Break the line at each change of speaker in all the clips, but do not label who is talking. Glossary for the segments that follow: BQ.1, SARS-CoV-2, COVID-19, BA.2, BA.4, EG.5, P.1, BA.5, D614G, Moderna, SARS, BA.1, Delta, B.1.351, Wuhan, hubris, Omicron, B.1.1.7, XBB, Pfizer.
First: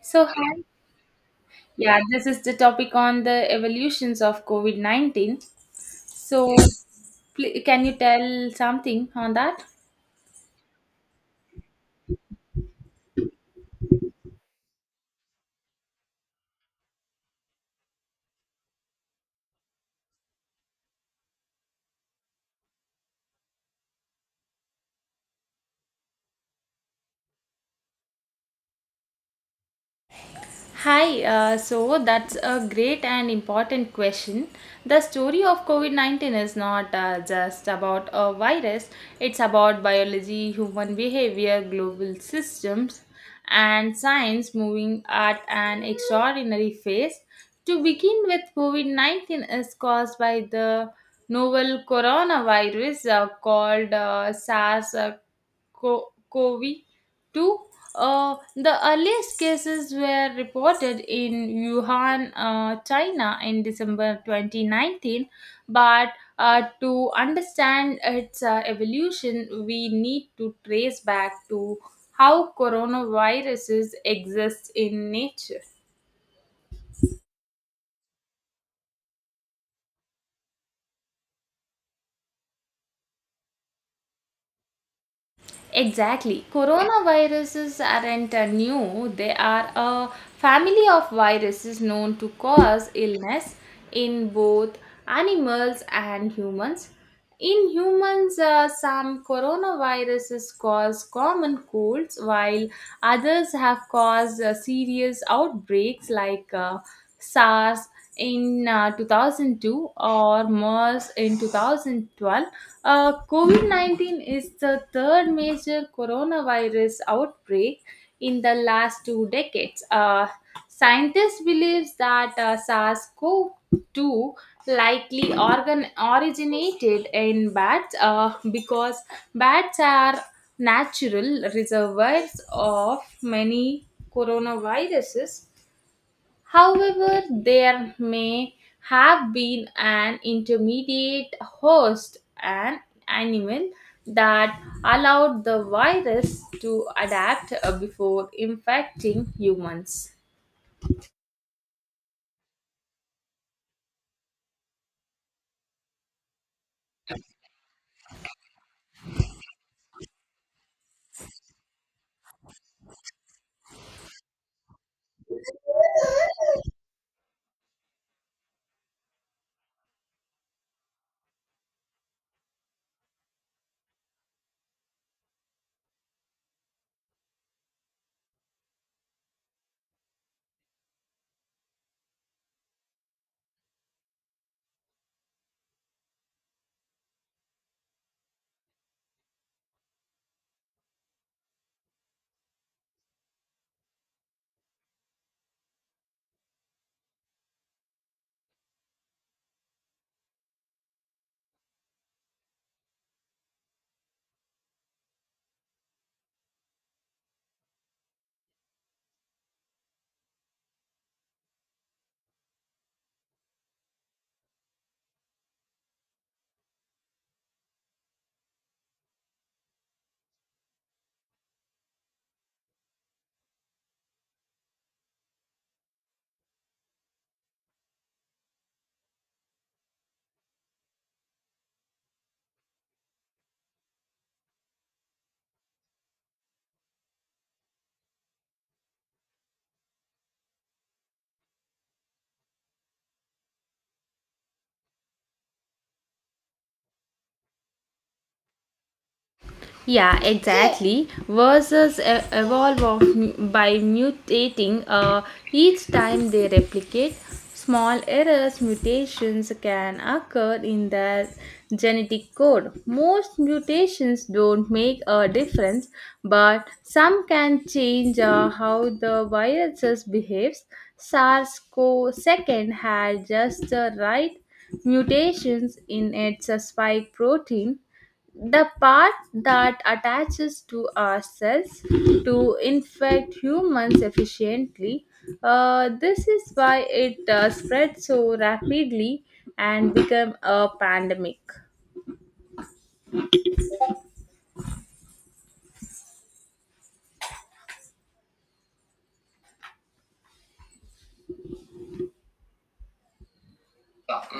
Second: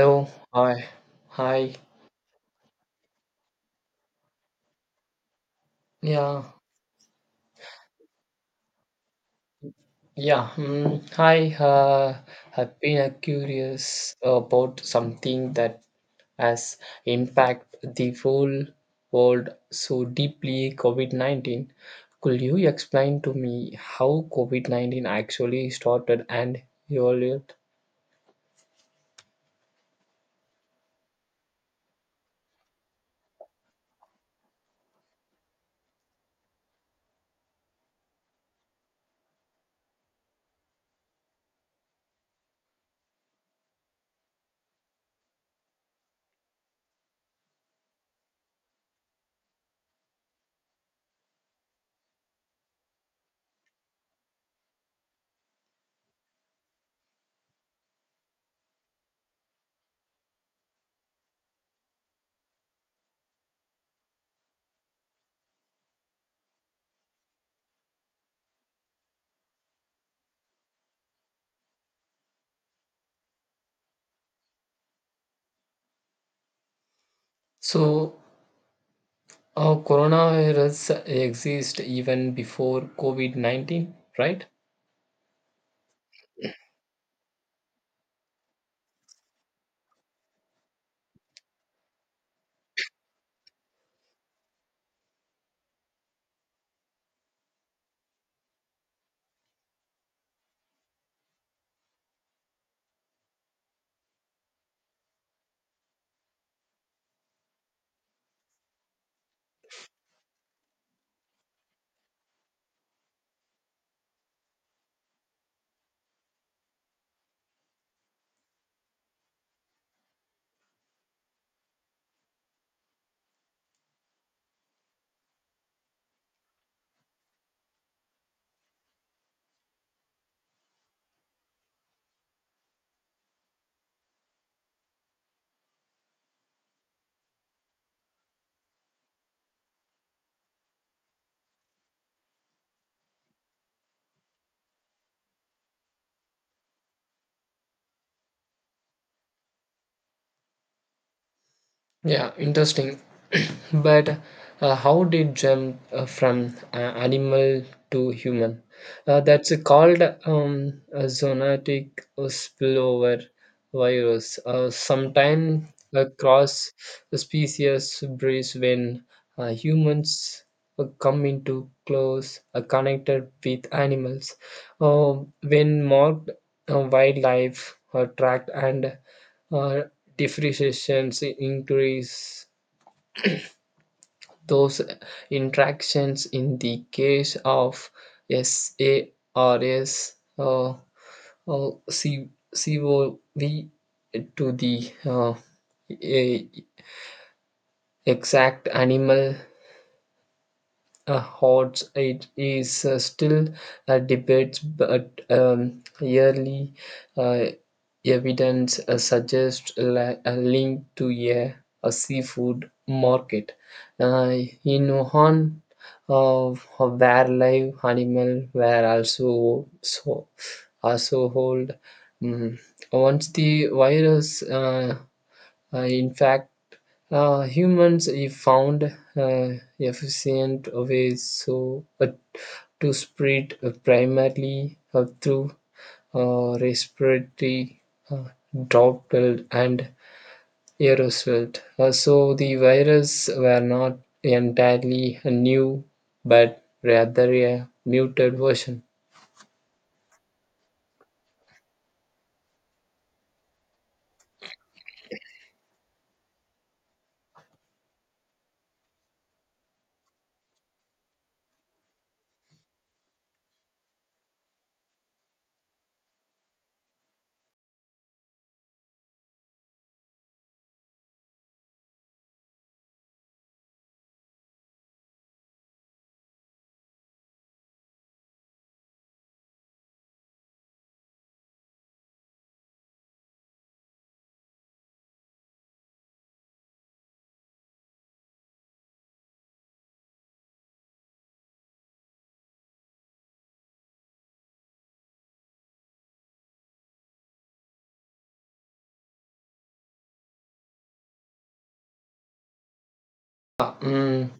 So, hi.
Hi. Hi.
Yeah, this is the topic on the evolutions of COVID 19.
Yeah.
So, can you tell something on that?
Yeah. Mm, hi. I've been curious about something that has impact the whole world so deeply. COVID 19. Could you explain to me how COVID 19 actually started and evolved?
Hi, so that's a great and important question. The story of COVID 19 is not just about a virus, it's about biology, human behavior, global systems, and science moving at an extraordinary phase. To begin with, COVID 19 is caused by the novel coronavirus called SARS, Covey. Two, the earliest cases were reported in Wuhan, China in December 2019, but to understand its evolution, we need to trace back to how coronaviruses exist in nature.
So, coronavirus exists even before COVID 19, right?
Exactly. Coronaviruses aren't new, they are a family of viruses known to cause illness in both animals and humans. In humans, some coronaviruses cause common colds, while others have caused serious outbreaks like SARS in 2002 or MERS in 2012. COVID 19 is the third major coronavirus outbreak in the last 2 decades. Scientists believe that SARS CoV 2 likely organ originated in bats because bats are natural reservoirs of many coronaviruses. However, there may have been an intermediate host, an animal, that allowed the virus to adapt before infecting humans.
Yeah, interesting. But how did jump from animal to human? That's called a zoonotic spillover virus. Sometimes across the species breeds when humans come into close connected with animals. When marked wildlife tracked and uh, depreciations increase those interactions in the case of SARS uh, or COV to the a- exact animal. Hot it is still a debate, but yearly uh, evidence suggests a link to a seafood market. Uh, in Wuhan, uh, where live animal were also so also hold. Mm. Once the virus in fact, humans have found uh, efficient ways so to spread primarily through respiratory uh, droplet and aerosol. So the virus were not entirely new, but rather a muted version.
Yeah, exactly. Versus evolve of, by mutating each time they replicate. Small errors, mutations can occur in their genetic code. Most mutations don't make a difference, but some can change how the viruses behaves. SARS-CoV-2 had just the right mutations in its spike protein, the part that attaches to ourselves to infect humans efficiently. This is why it spread so rapidly and become a pandemic.
Mm,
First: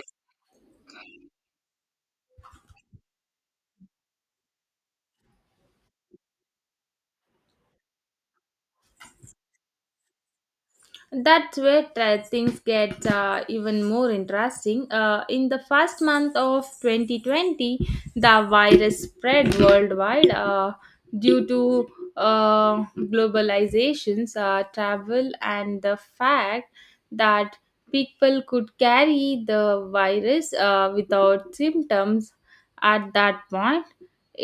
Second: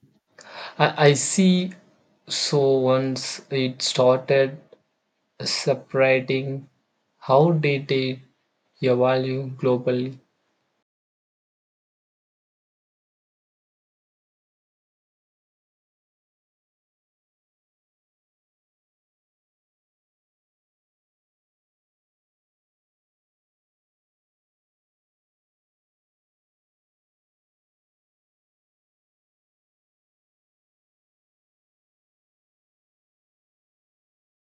I see. So once it started separating, how did it evolve globally?
That's where things get even more interesting. In the first month of 2020, the virus spread worldwide due to globalizations, travel, and the fact that people could carry the virus without symptoms at that point.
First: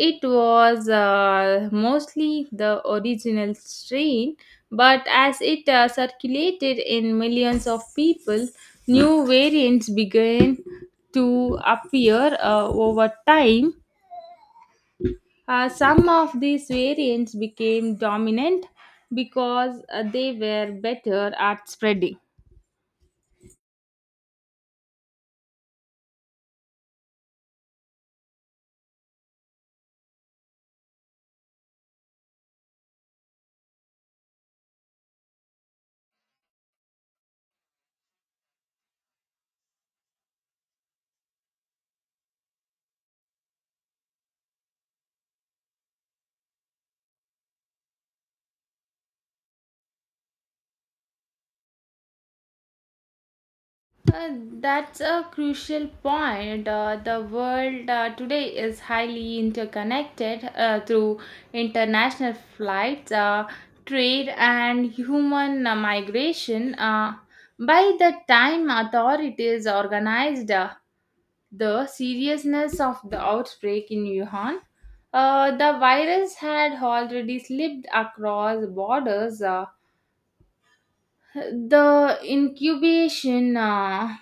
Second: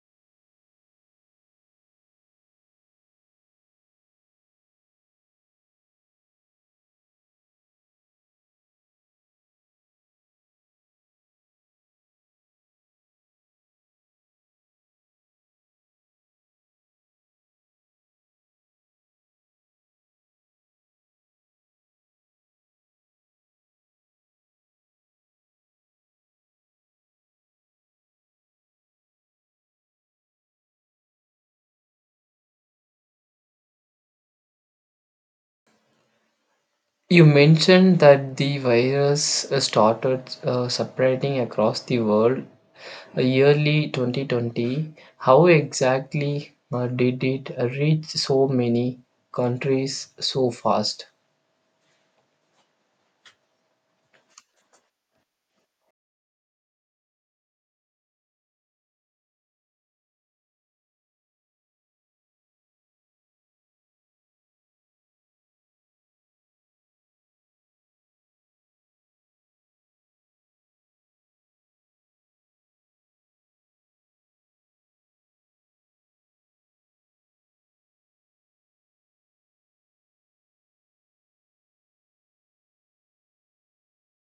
It was mostly the original strain, but as it circulated in millions of people, new variants began to appear over time. Some of these variants became dominant because they were better at spreading.
You mentioned that the virus started separating across the world yearly 2020. How exactly did it reach so many countries so fast?
Uh, that's a crucial point. The world today is highly interconnected through international flights, trade, and human migration. By the time authorities organized the seriousness of the outbreak in Wuhan, the virus had already slipped across borders. The incubation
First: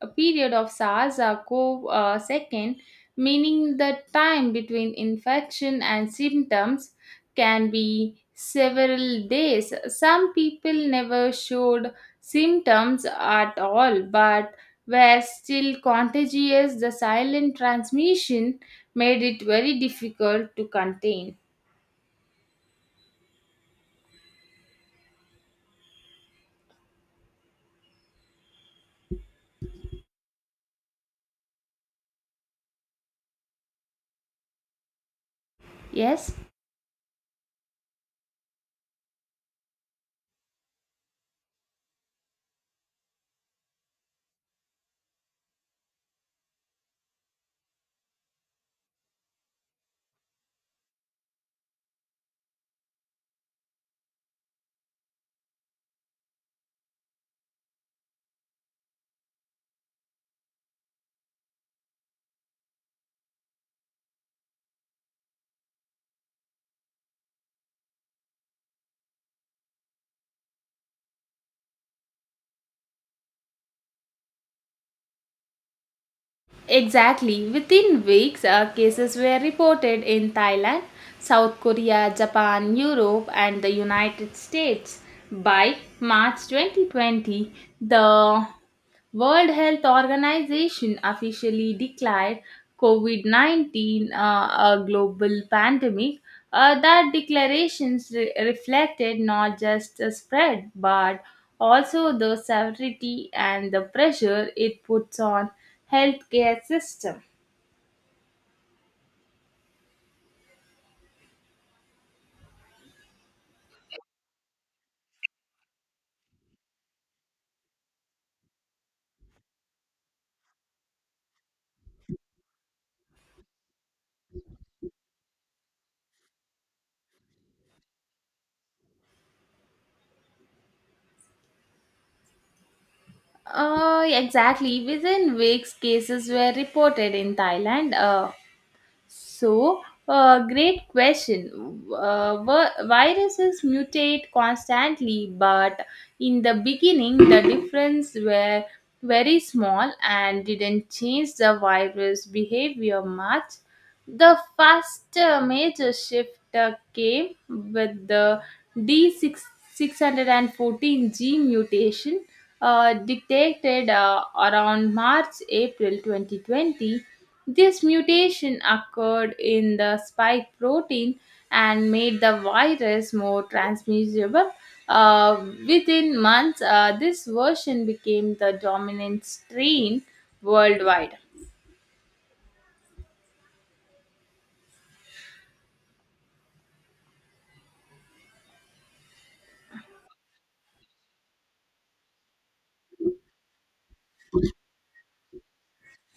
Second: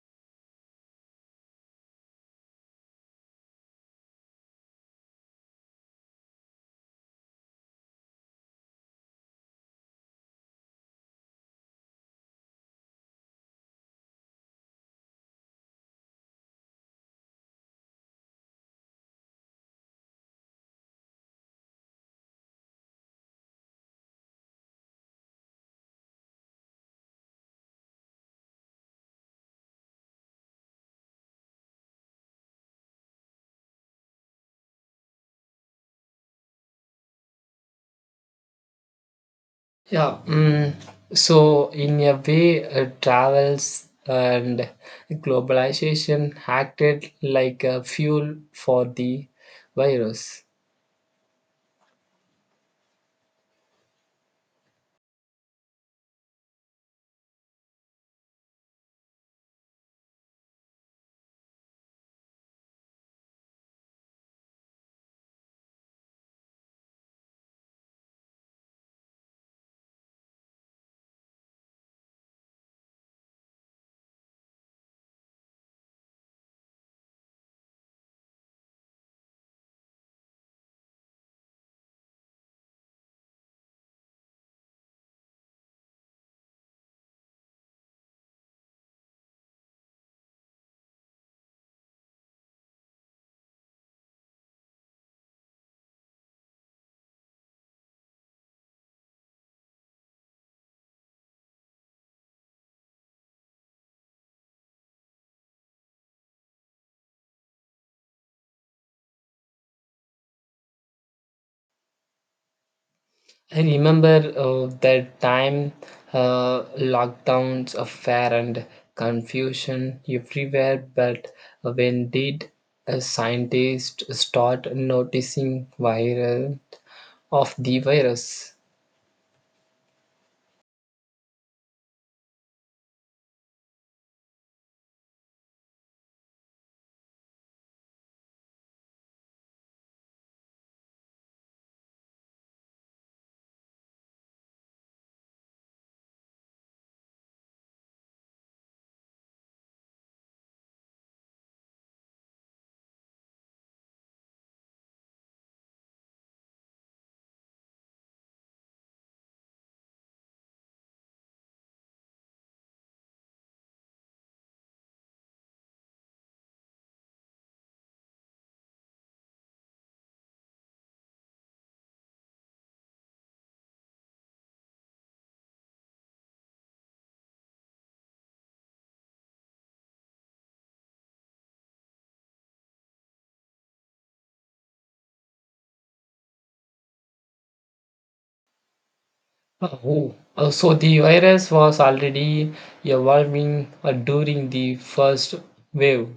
a period of SARS CoV second, meaning the time between infection and symptoms can be several days. Some people never showed symptoms at all but were still contagious. The silent transmission made it very difficult to contain. Yes?
Yeah, mm, so in a way, travels and globalization acted like a fuel for the virus.
Exactly. Within weeks, cases were reported in Thailand, South Korea, Japan, Europe, and the United States. By March 2020, the World Health Organization officially declared COVID 19 a global pandemic. That declarations reflected not just the spread but also the severity and the pressure it puts on healthcare system.
I remember that time lockdowns, of fear and confusion everywhere, but when did a scientist start noticing viral of the virus?
Exactly. Within weeks, cases were reported in Thailand. So, great question. Viruses mutate constantly, but in the beginning, the difference were very small and didn't change the virus behavior much. The first major shift came with the D614 gene mutation detected around March April 2020. This mutation occurred in the spike protein and made the virus more transmissible. Uh, Within months, this version became the dominant strain worldwide.
Oh, so the virus was already evolving during the first wave,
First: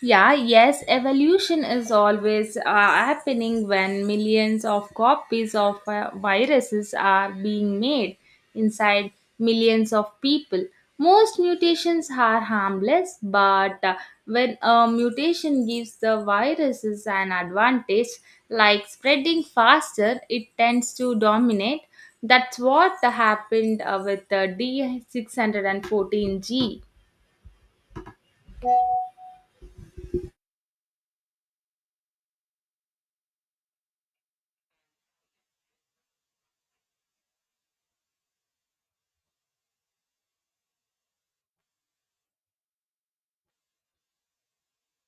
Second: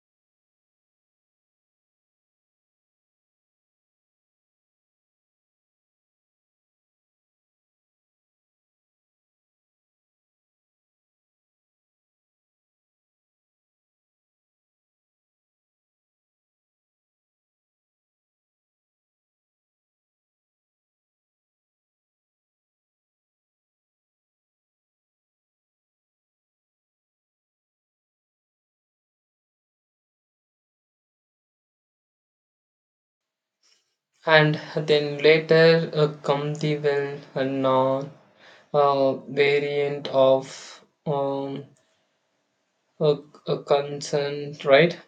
Yeah, yes, evolution is always happening when millions of copies of viruses are being made inside millions of people. Most mutations are harmless, but when a mutation gives the viruses an advantage, like spreading faster, it tends to dominate. That's what happened with the D614G.
and then later come the well known variant of. Um, a, a concern, right?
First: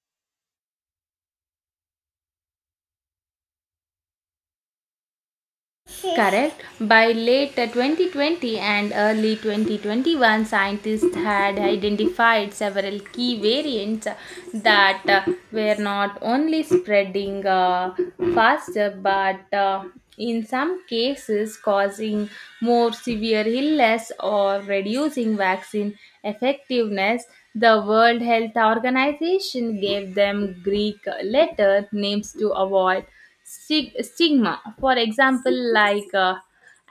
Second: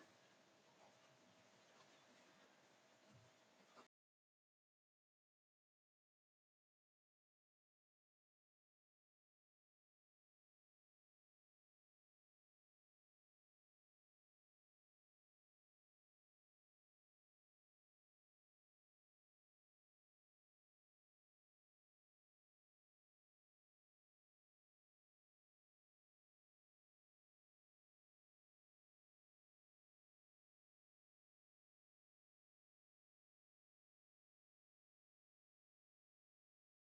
Correct. By late 2020 and early 2021, scientists had identified several key variants that were not only spreading faster but in some cases causing more severe illness or reducing vaccine effectiveness. The World Health Organization gave them Greek letter names to avoid stigma. For example, like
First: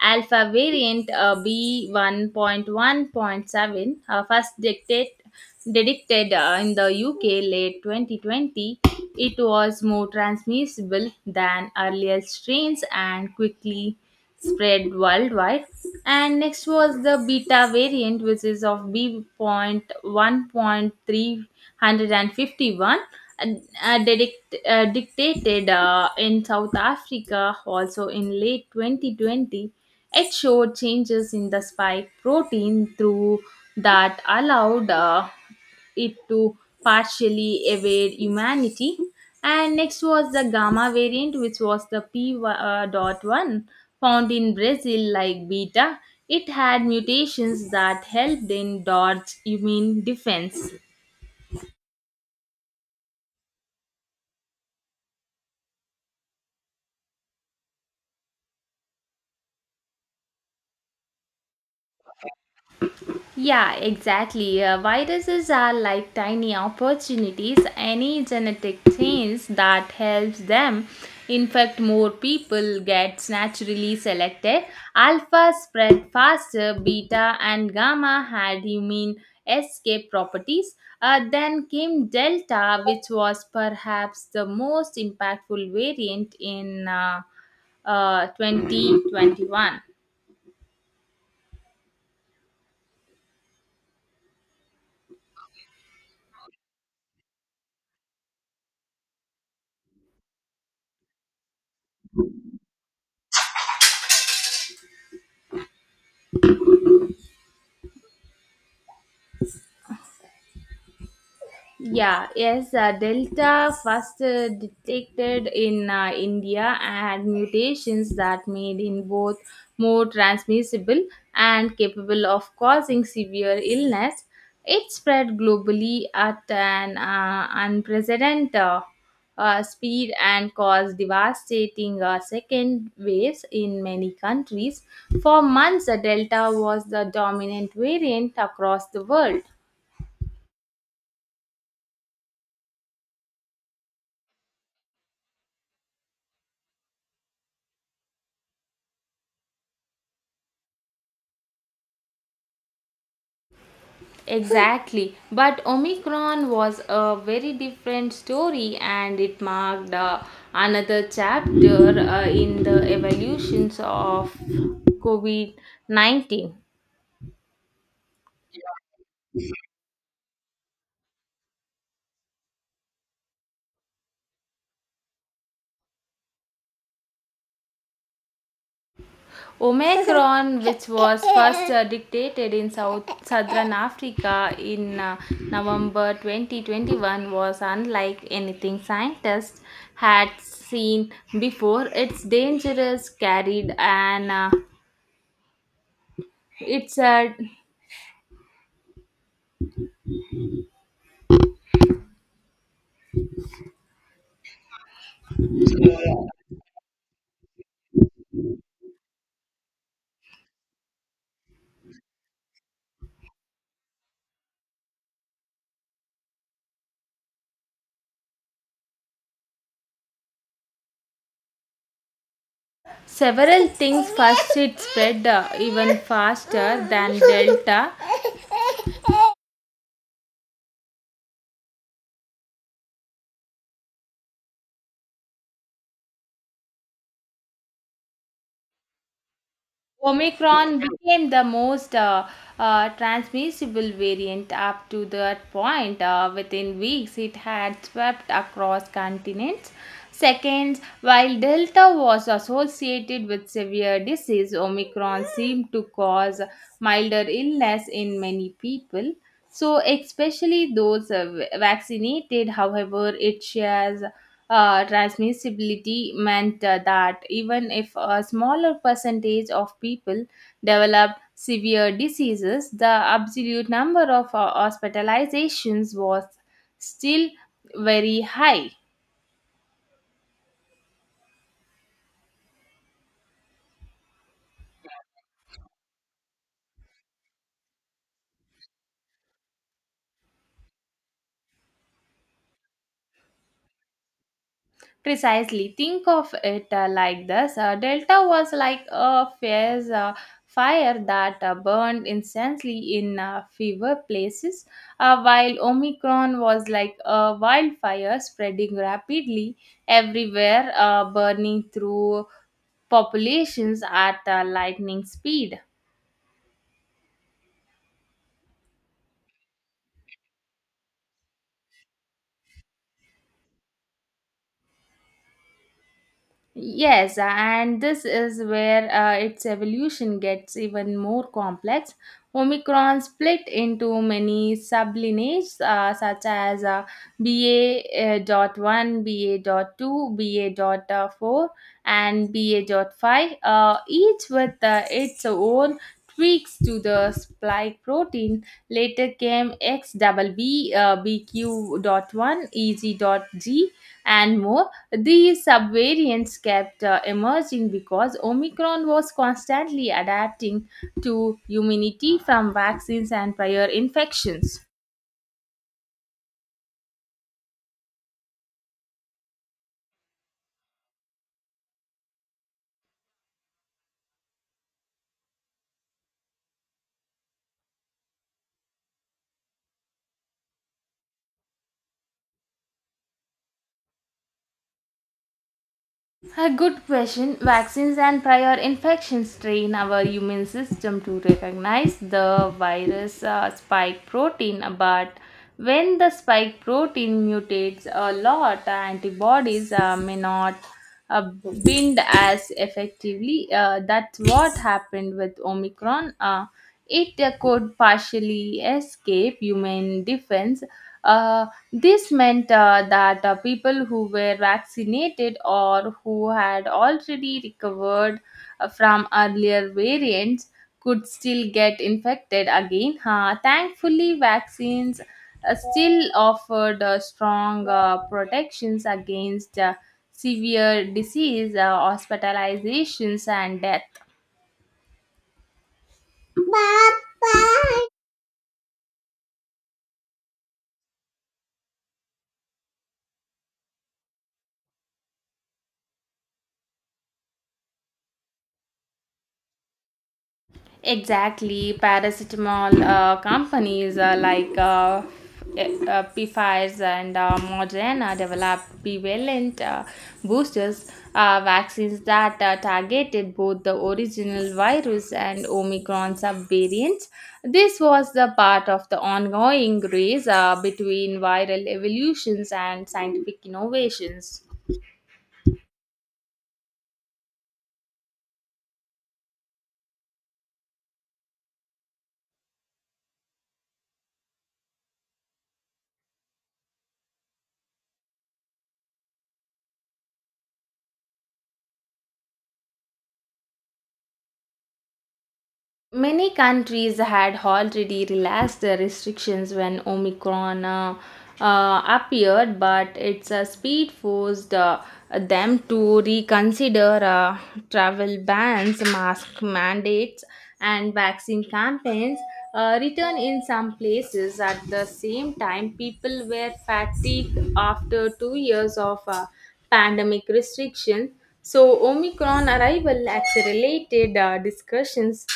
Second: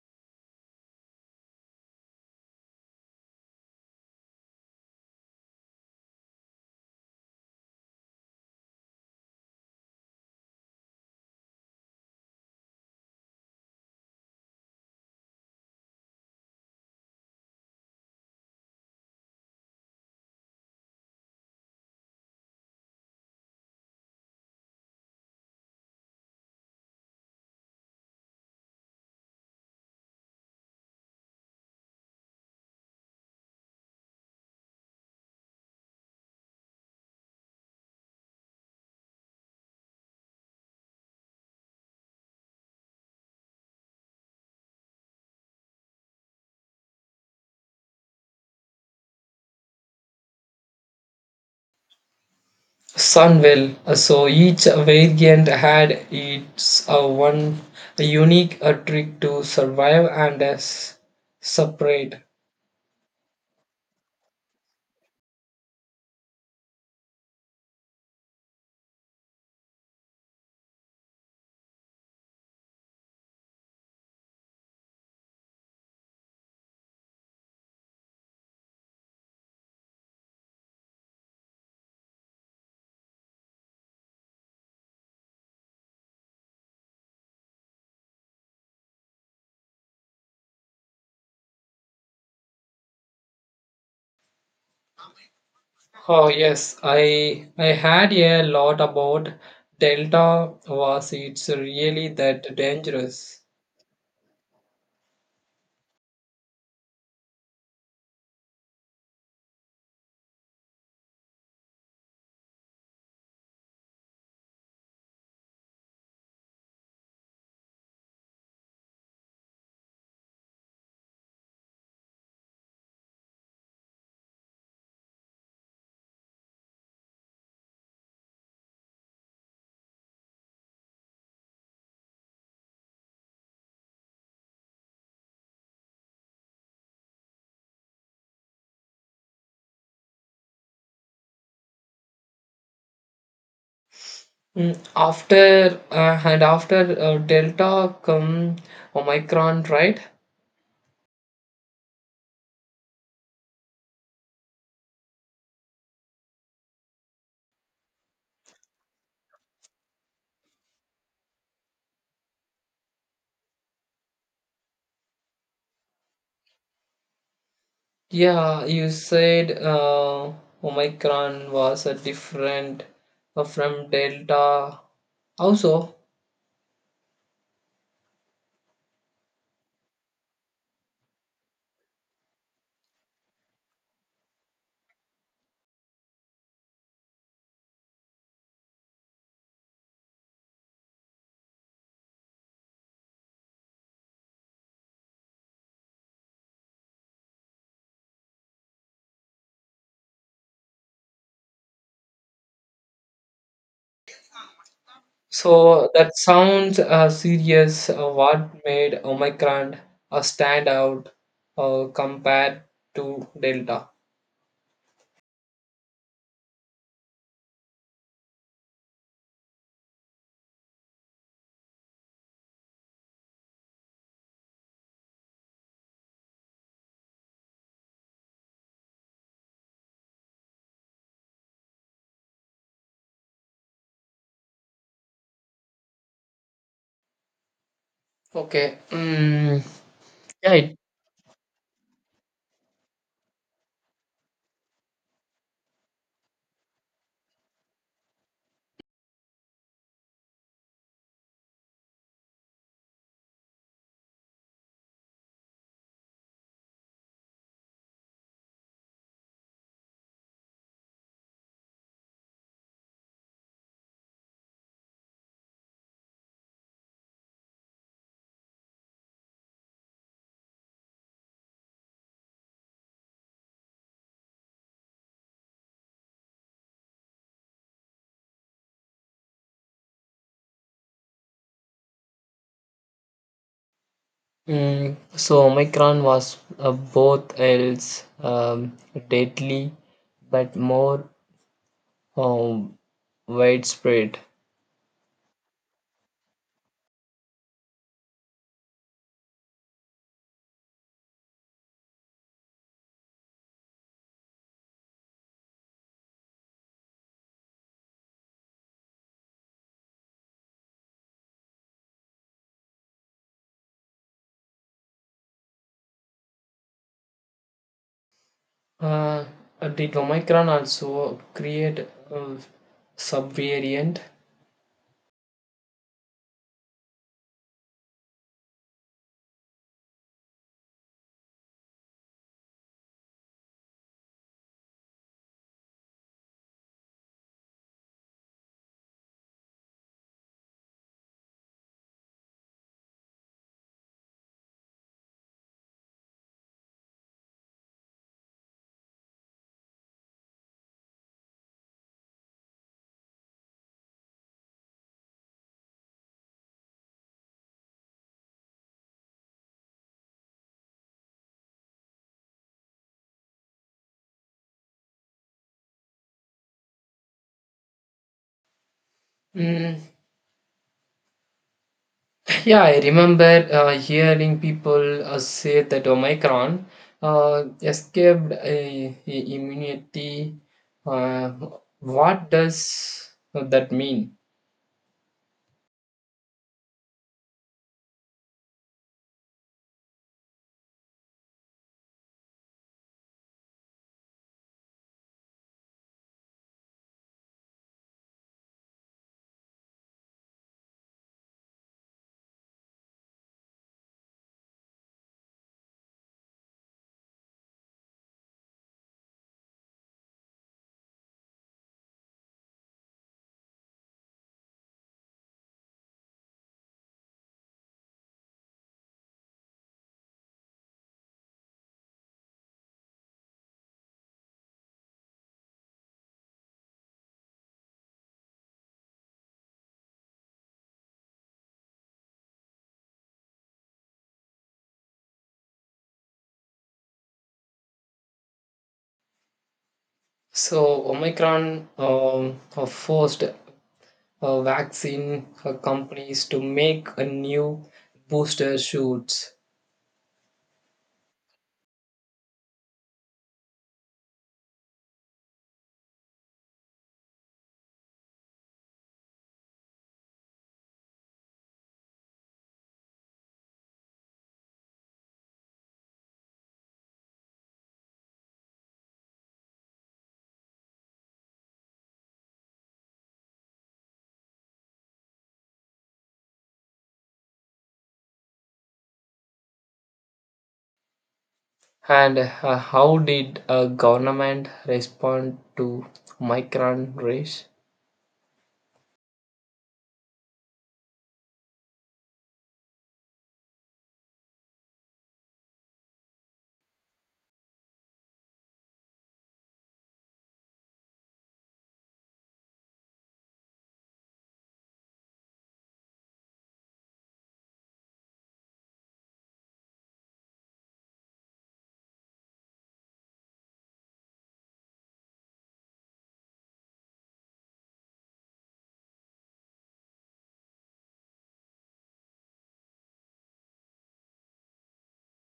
alpha variant B1.1.7, first detected in the UK late 2020, it was more transmissible than earlier strains and quickly spread worldwide. And next was the beta variant, which is of B point one point three hundred and fifty one, and, dictated in South Africa also in late 2020. It showed changes in the spike protein through that allowed. It to partially evade humanity. And next was the gamma variant, which was the P dot one, found in Brazil, like beta. It had mutations that helped in dodge immune defense.
Sun will. So each variant had its one a unique trick to survive and separate.
Yeah, exactly. Viruses are like tiny opportunities. Any genetic change that helps them infect more people gets naturally selected. Alpha spread faster, beta and gamma had immune escape properties. Then came Delta, which was perhaps the most impactful variant in 2021.
Oh yes, I had a lot about Delta. Was it's really that dangerous?
Yeah, yes, Delta first detected in India, and mutations that made in both more transmissible and capable of causing severe illness. It spread globally at an unprecedented speed and caused devastating second waves in many countries. For months, Delta was the dominant variant across the world.
Mm, after and after Delta come Omicron, right?
Exactly. But Omicron was a very different story, and it marked another chapter in the evolutions of COVID 19.
Yeah, you said Omicron was a different from Delta also.
Omicron, which was first detected in South Southern Africa in November 2021, was unlike anything scientists had seen before. It's dangerous, carried, and it's a
So that sounds serious. What made Omicron stand out compared to Delta?
Several things, first, it spread even faster than Delta.
Okay. Mm, yeah. It,
Omicron became the most transmissible variant up to that point. Within weeks, it had swept across continents. Second, while Delta was associated with severe disease, Omicron seemed to cause milder illness in many people. So, especially those vaccinated, however, it shares transmissibility meant that even if a smaller percentage of people develop severe diseases, the absolute number of hospitalizations was still very high.
mm, so Omicron was both else deadly, but more um, widespread.
Precisely. Think of it like this, Delta was like a fierce fire that burned instantly in fever places, while Omicron was like a wildfire spreading rapidly everywhere, burning through populations at lightning speed.
Uh, did Omicron also create a subvariant?
Yes, and this is where its evolution gets even more complex. Omicron split into many sublineages such as BA dot one, B A dot two, B A dot four, and BA dot five, each with its own tweaks to the spike protein. Later came X double XBB, B Q dot one, E G, dot G, and more. These subvariants kept emerging because Omicron was constantly adapting to immunity from vaccines and prior infections.
Mm, yeah, I remember hearing people say that Omicron escaped a immunity. Uh, what does that mean?
A good question. Vaccines and prior infections train our immune system to recognize the virus spike protein, but when the spike protein mutates a lot, antibodies may not uh, bind as effectively. That's what happened with Omicron. It could partially escape human defense. uh, this meant that people who were vaccinated or who had already recovered from earlier variants could still get infected again. Thankfully, vaccines still offered strong protections against severe disease, hospitalizations, and death.
So, Omicron forced vaccine companies to make a new booster shoots.
Exactly, paracetamol companies like Pfizer's and Moderna develop bivalent boosters, vaccines that targeted both the original virus and Omicron subvariants. This was the part of the ongoing race between viral evolutions and scientific innovations.
And how did a government respond to Omicron race?
Many countries had already relaxed the restrictions when Omicron appeared, but its speed forced them to reconsider travel bans, mask mandates, and vaccine campaigns. Return in some places at the same time, people were fatigued after 2 years of pandemic restrictions, so Omicron arrival accelerated discussions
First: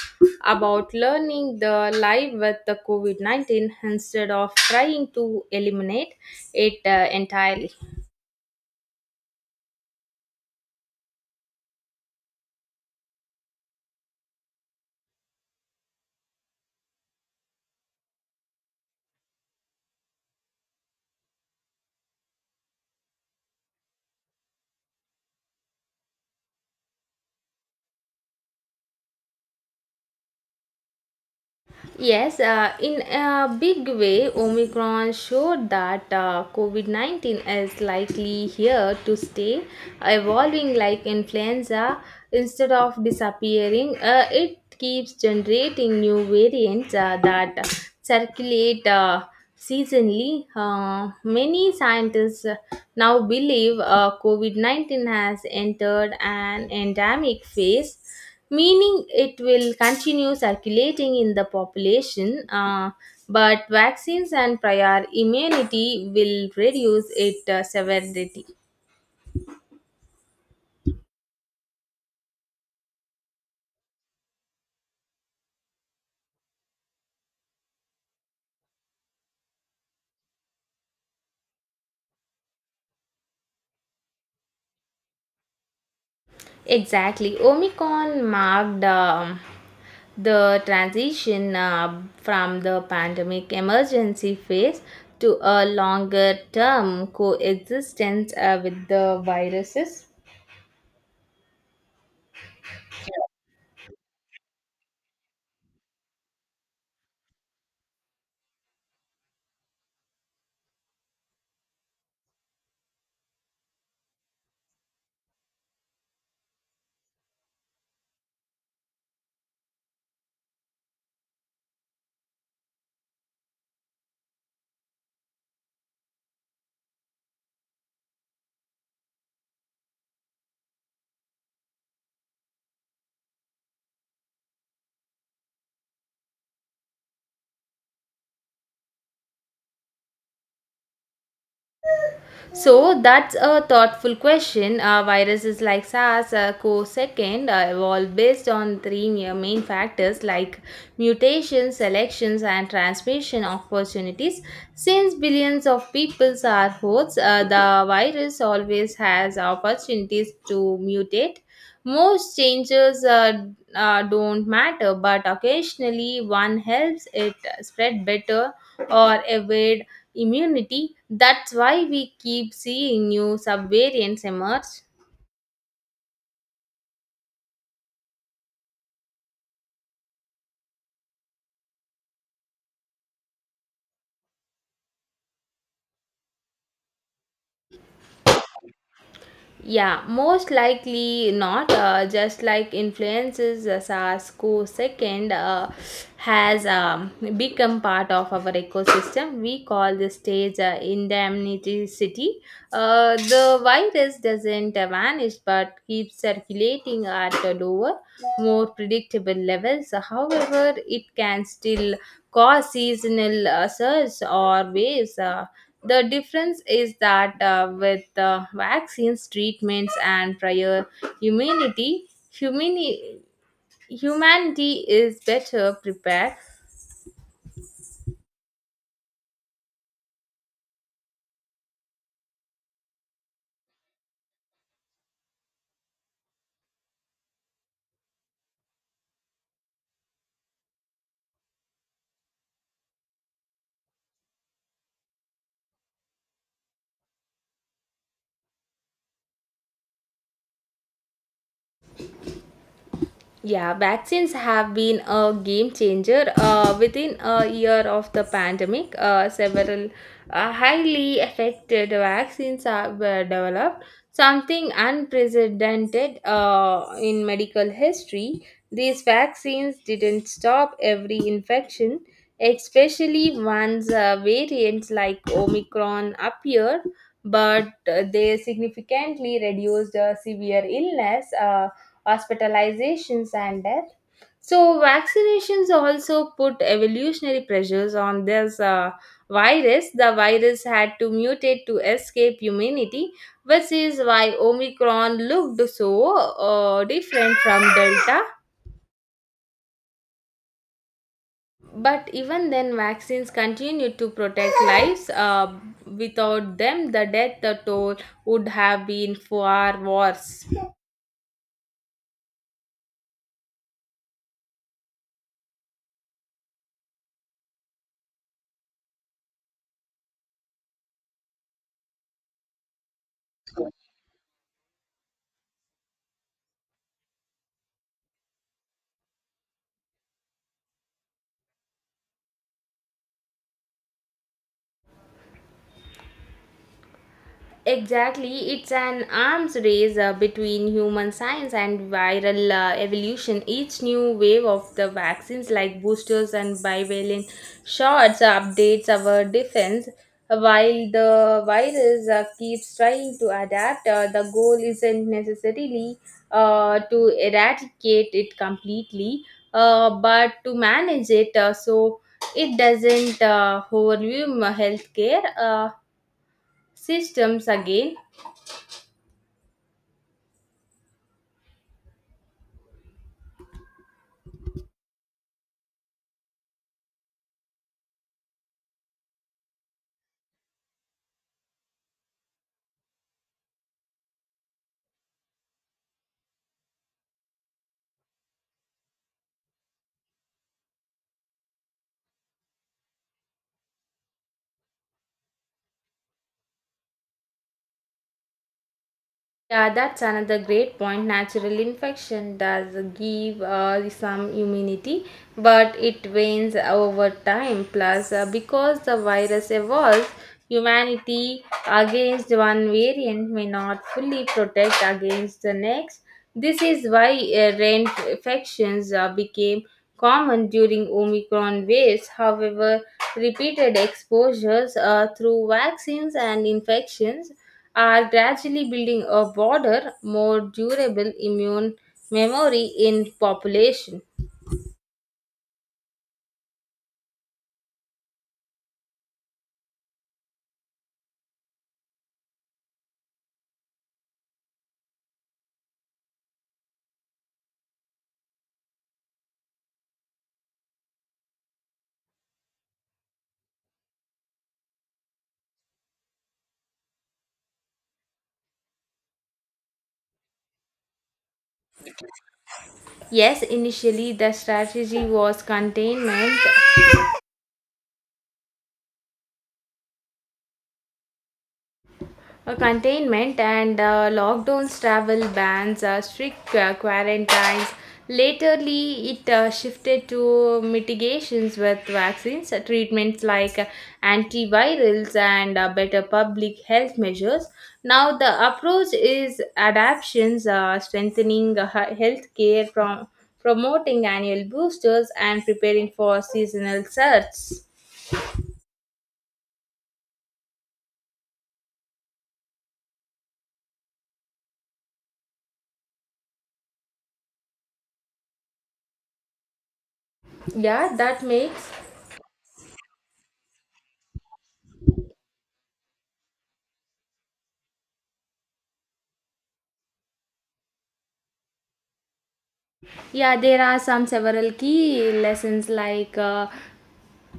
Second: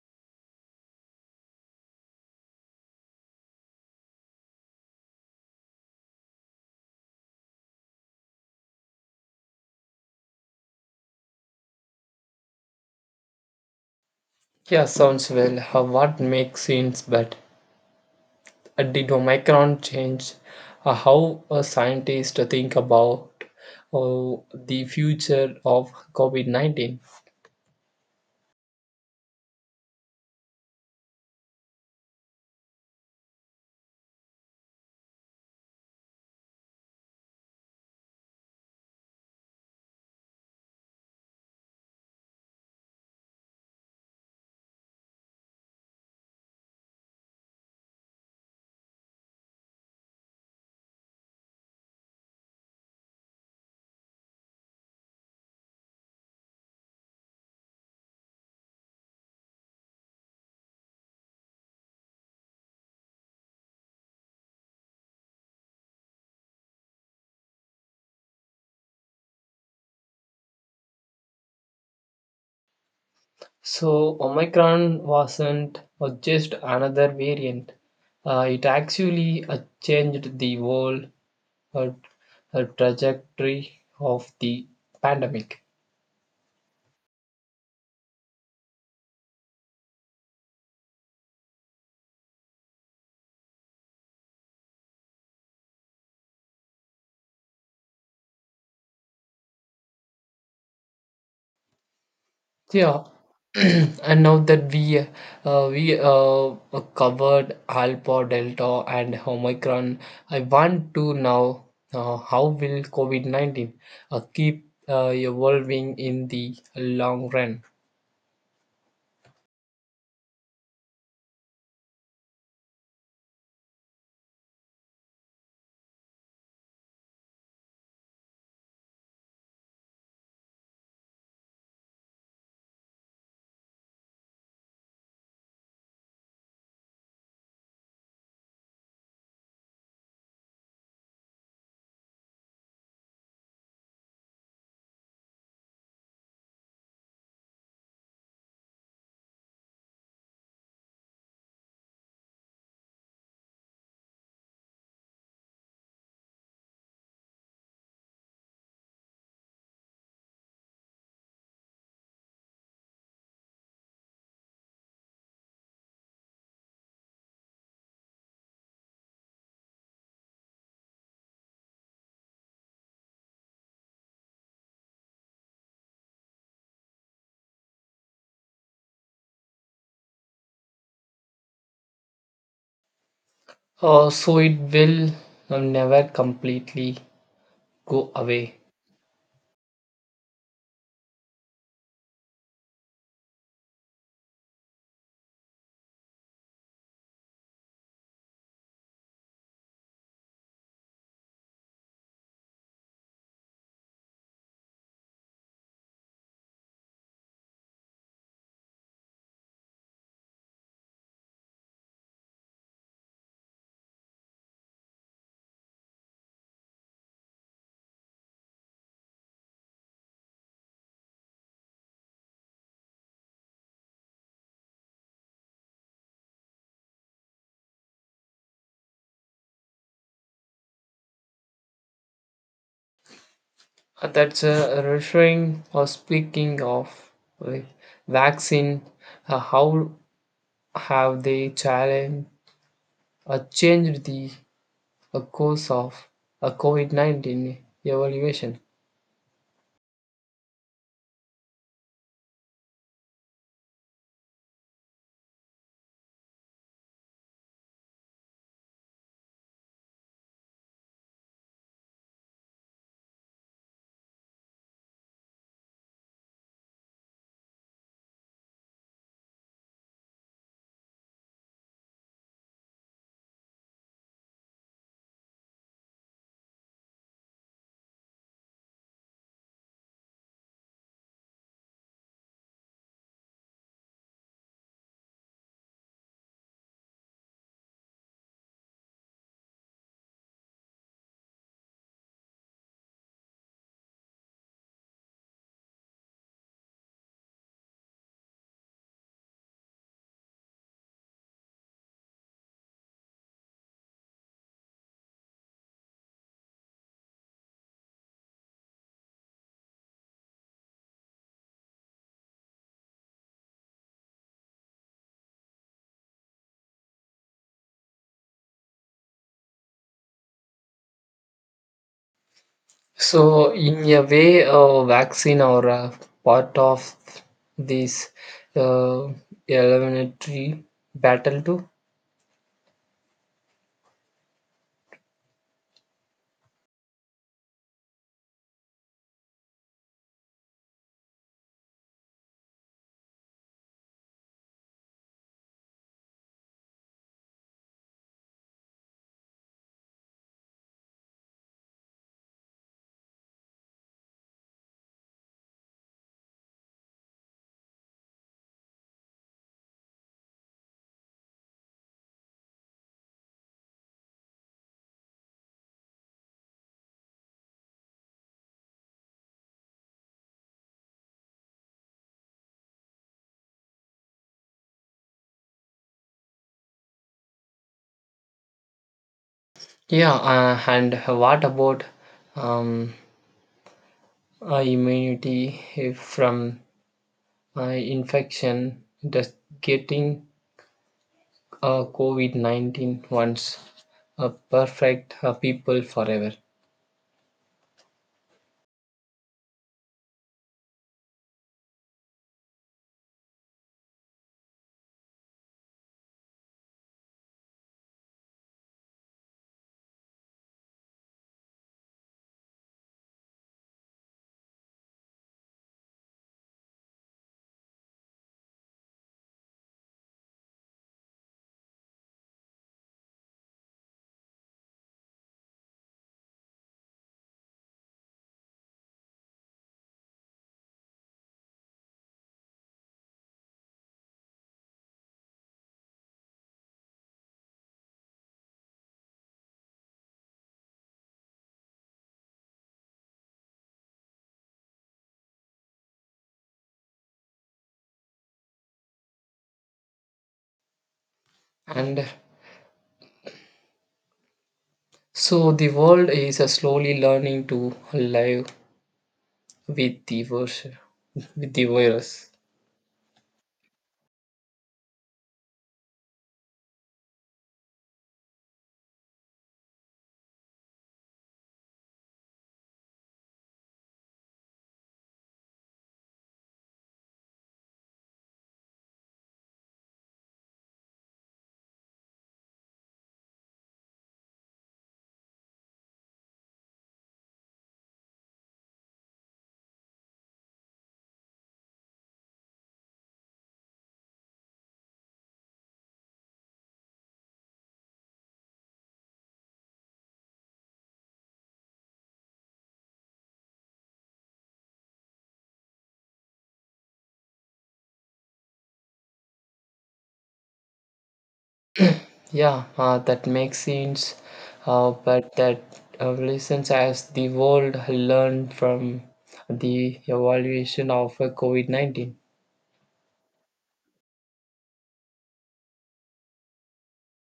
about learning the live with the COVID 19 instead of trying to eliminate it entirely.
Yeah, sounds well. What makes sense, but did Omicron change how a scientist think about the future of COVID 19?
Yes, in a big way, Omicron showed that COVID 19 is likely here to stay, evolving like influenza. Instead of disappearing, it keeps generating new variants that circulate seasonally. Many scientists now believe COVID 19 has entered an endemic phase, meaning it will continue circulating in the population, but vaccines and prior immunity will reduce its severity.
So, Omicron wasn't just another variant, it actually changed the whole uh, trajectory of the pandemic.
Exactly. Omicron marked the transition from the pandemic emergency phase to a longer term coexistence with the viruses.
Yeah, and now that we covered Alpha, Delta, and Omicron, I want to know how will COVID 19 keep evolving in the long run?
So that's a thoughtful question. Viruses like SARS co-second evolved based on three main factors like mutations, selections, and transmission opportunities. Since billions of people are hosts, the virus always has opportunities to mutate. Most changes don't matter, but occasionally one helps it spread better or evade immunity. That's why we keep seeing new subvariants emerge.
So it will never completely go away.
Yeah, most likely not. Just like influences, as sars cov second has become part of our ecosystem. We call this stage indemnity city. The virus doesn't vanish but keeps circulating at a lower, more predictable levels. However, it can still cause seasonal surges or waves. The difference is that with vaccines, treatments, and prior immunity, humani- humanity is better prepared.
That's a reassuring. Or speaking of uh, vaccine, how have they challenge, or changed the a course of a COVID 19 evaluation.
Yeah, vaccines have been a game changer. Within a year of the pandemic, several highly effective vaccines were developed, something unprecedented in medical history. These vaccines didn't stop every infection, especially once variants like Omicron appeared, but they significantly reduced severe illness, hospitalizations, and death. So, vaccinations also put evolutionary pressures on this virus. The virus had to mutate to escape humanity, which is why Omicron looked so different from Delta. But even then, vaccines continued to protect lives. Without them, the death toll would have been far worse.
So, in a way, a vaccine or a part of this uh, eliminatory battle, too.
Exactly, it's an arms race between human science and viral evolution. Each new wave of the vaccines, like boosters and bivalent shots, updates our defense. While the virus keeps trying to adapt, the goal isn't necessarily to eradicate it completely, but to manage it so it doesn't overwhelm healthcare systems again.
Yeah, and what about um, immunity if from uh, infection? Does getting COVID 19 once a perfect people forever?
Yeah, that's another great point. Natural infection does give some immunity, but it wanes over time. Plus, because the virus evolves, humanity against one variant may not fully protect against the next. This is why reinfections became common during Omicron waves. However, repeated exposures through vaccines and infections are gradually building a broader, more durable immune memory in population.
And so the world is slowly learning to live with the virus. With the virus.
Yes, initially the strategy was containment. Containment and lockdowns, travel bans, strict quarantines. Laterly, it shifted to mitigations with vaccines, treatments like antivirals, and better public health measures. Now, the approach is adaptations, strengthening healthcare, from promoting annual boosters, and preparing for seasonal surges. Yeah, that makes
Yeah, that makes sense. But that lessons as the world learned from the evaluation of COVID 19.
yeah, there are some several key lessons like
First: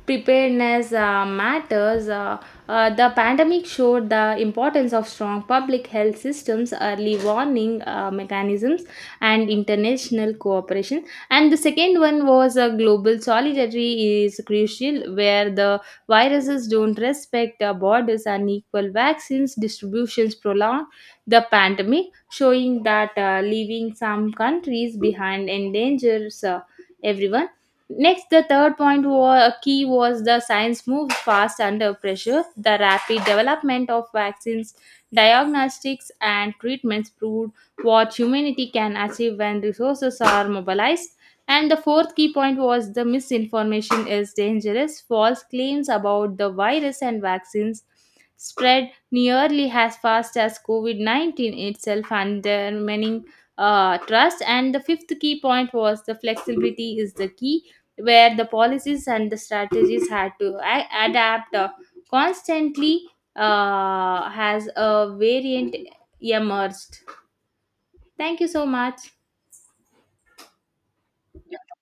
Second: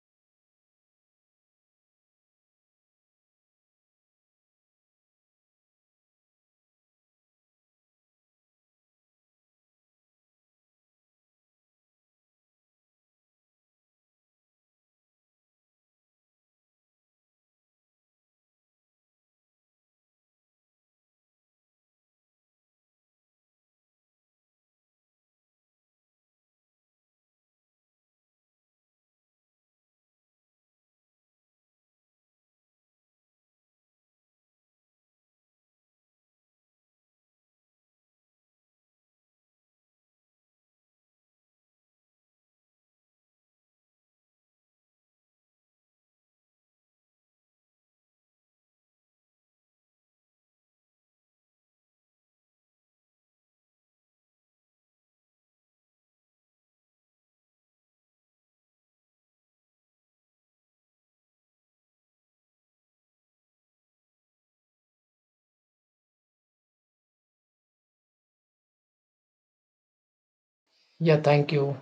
preparedness matters. The pandemic showed the importance of strong public health systems, early warning mechanisms, and international cooperation. And the second one was global solidarity is crucial, where the viruses don't respect borders, and equal vaccines distributions prolong the pandemic, showing that leaving some countries behind endangers everyone. Next, the third point was key was the science moves fast under pressure. The rapid development of vaccines, diagnostics, and treatments proved what humanity can achieve when resources are mobilized. And the fourth key point was the misinformation is dangerous. False claims about the virus and vaccines spread nearly as fast as COVID 19 itself, undermining trust. And the fifth key point was the flexibility is the key where the policies and the strategies had to adapt constantly has a variant emerged. Thank you so much.
Yeah, thank you.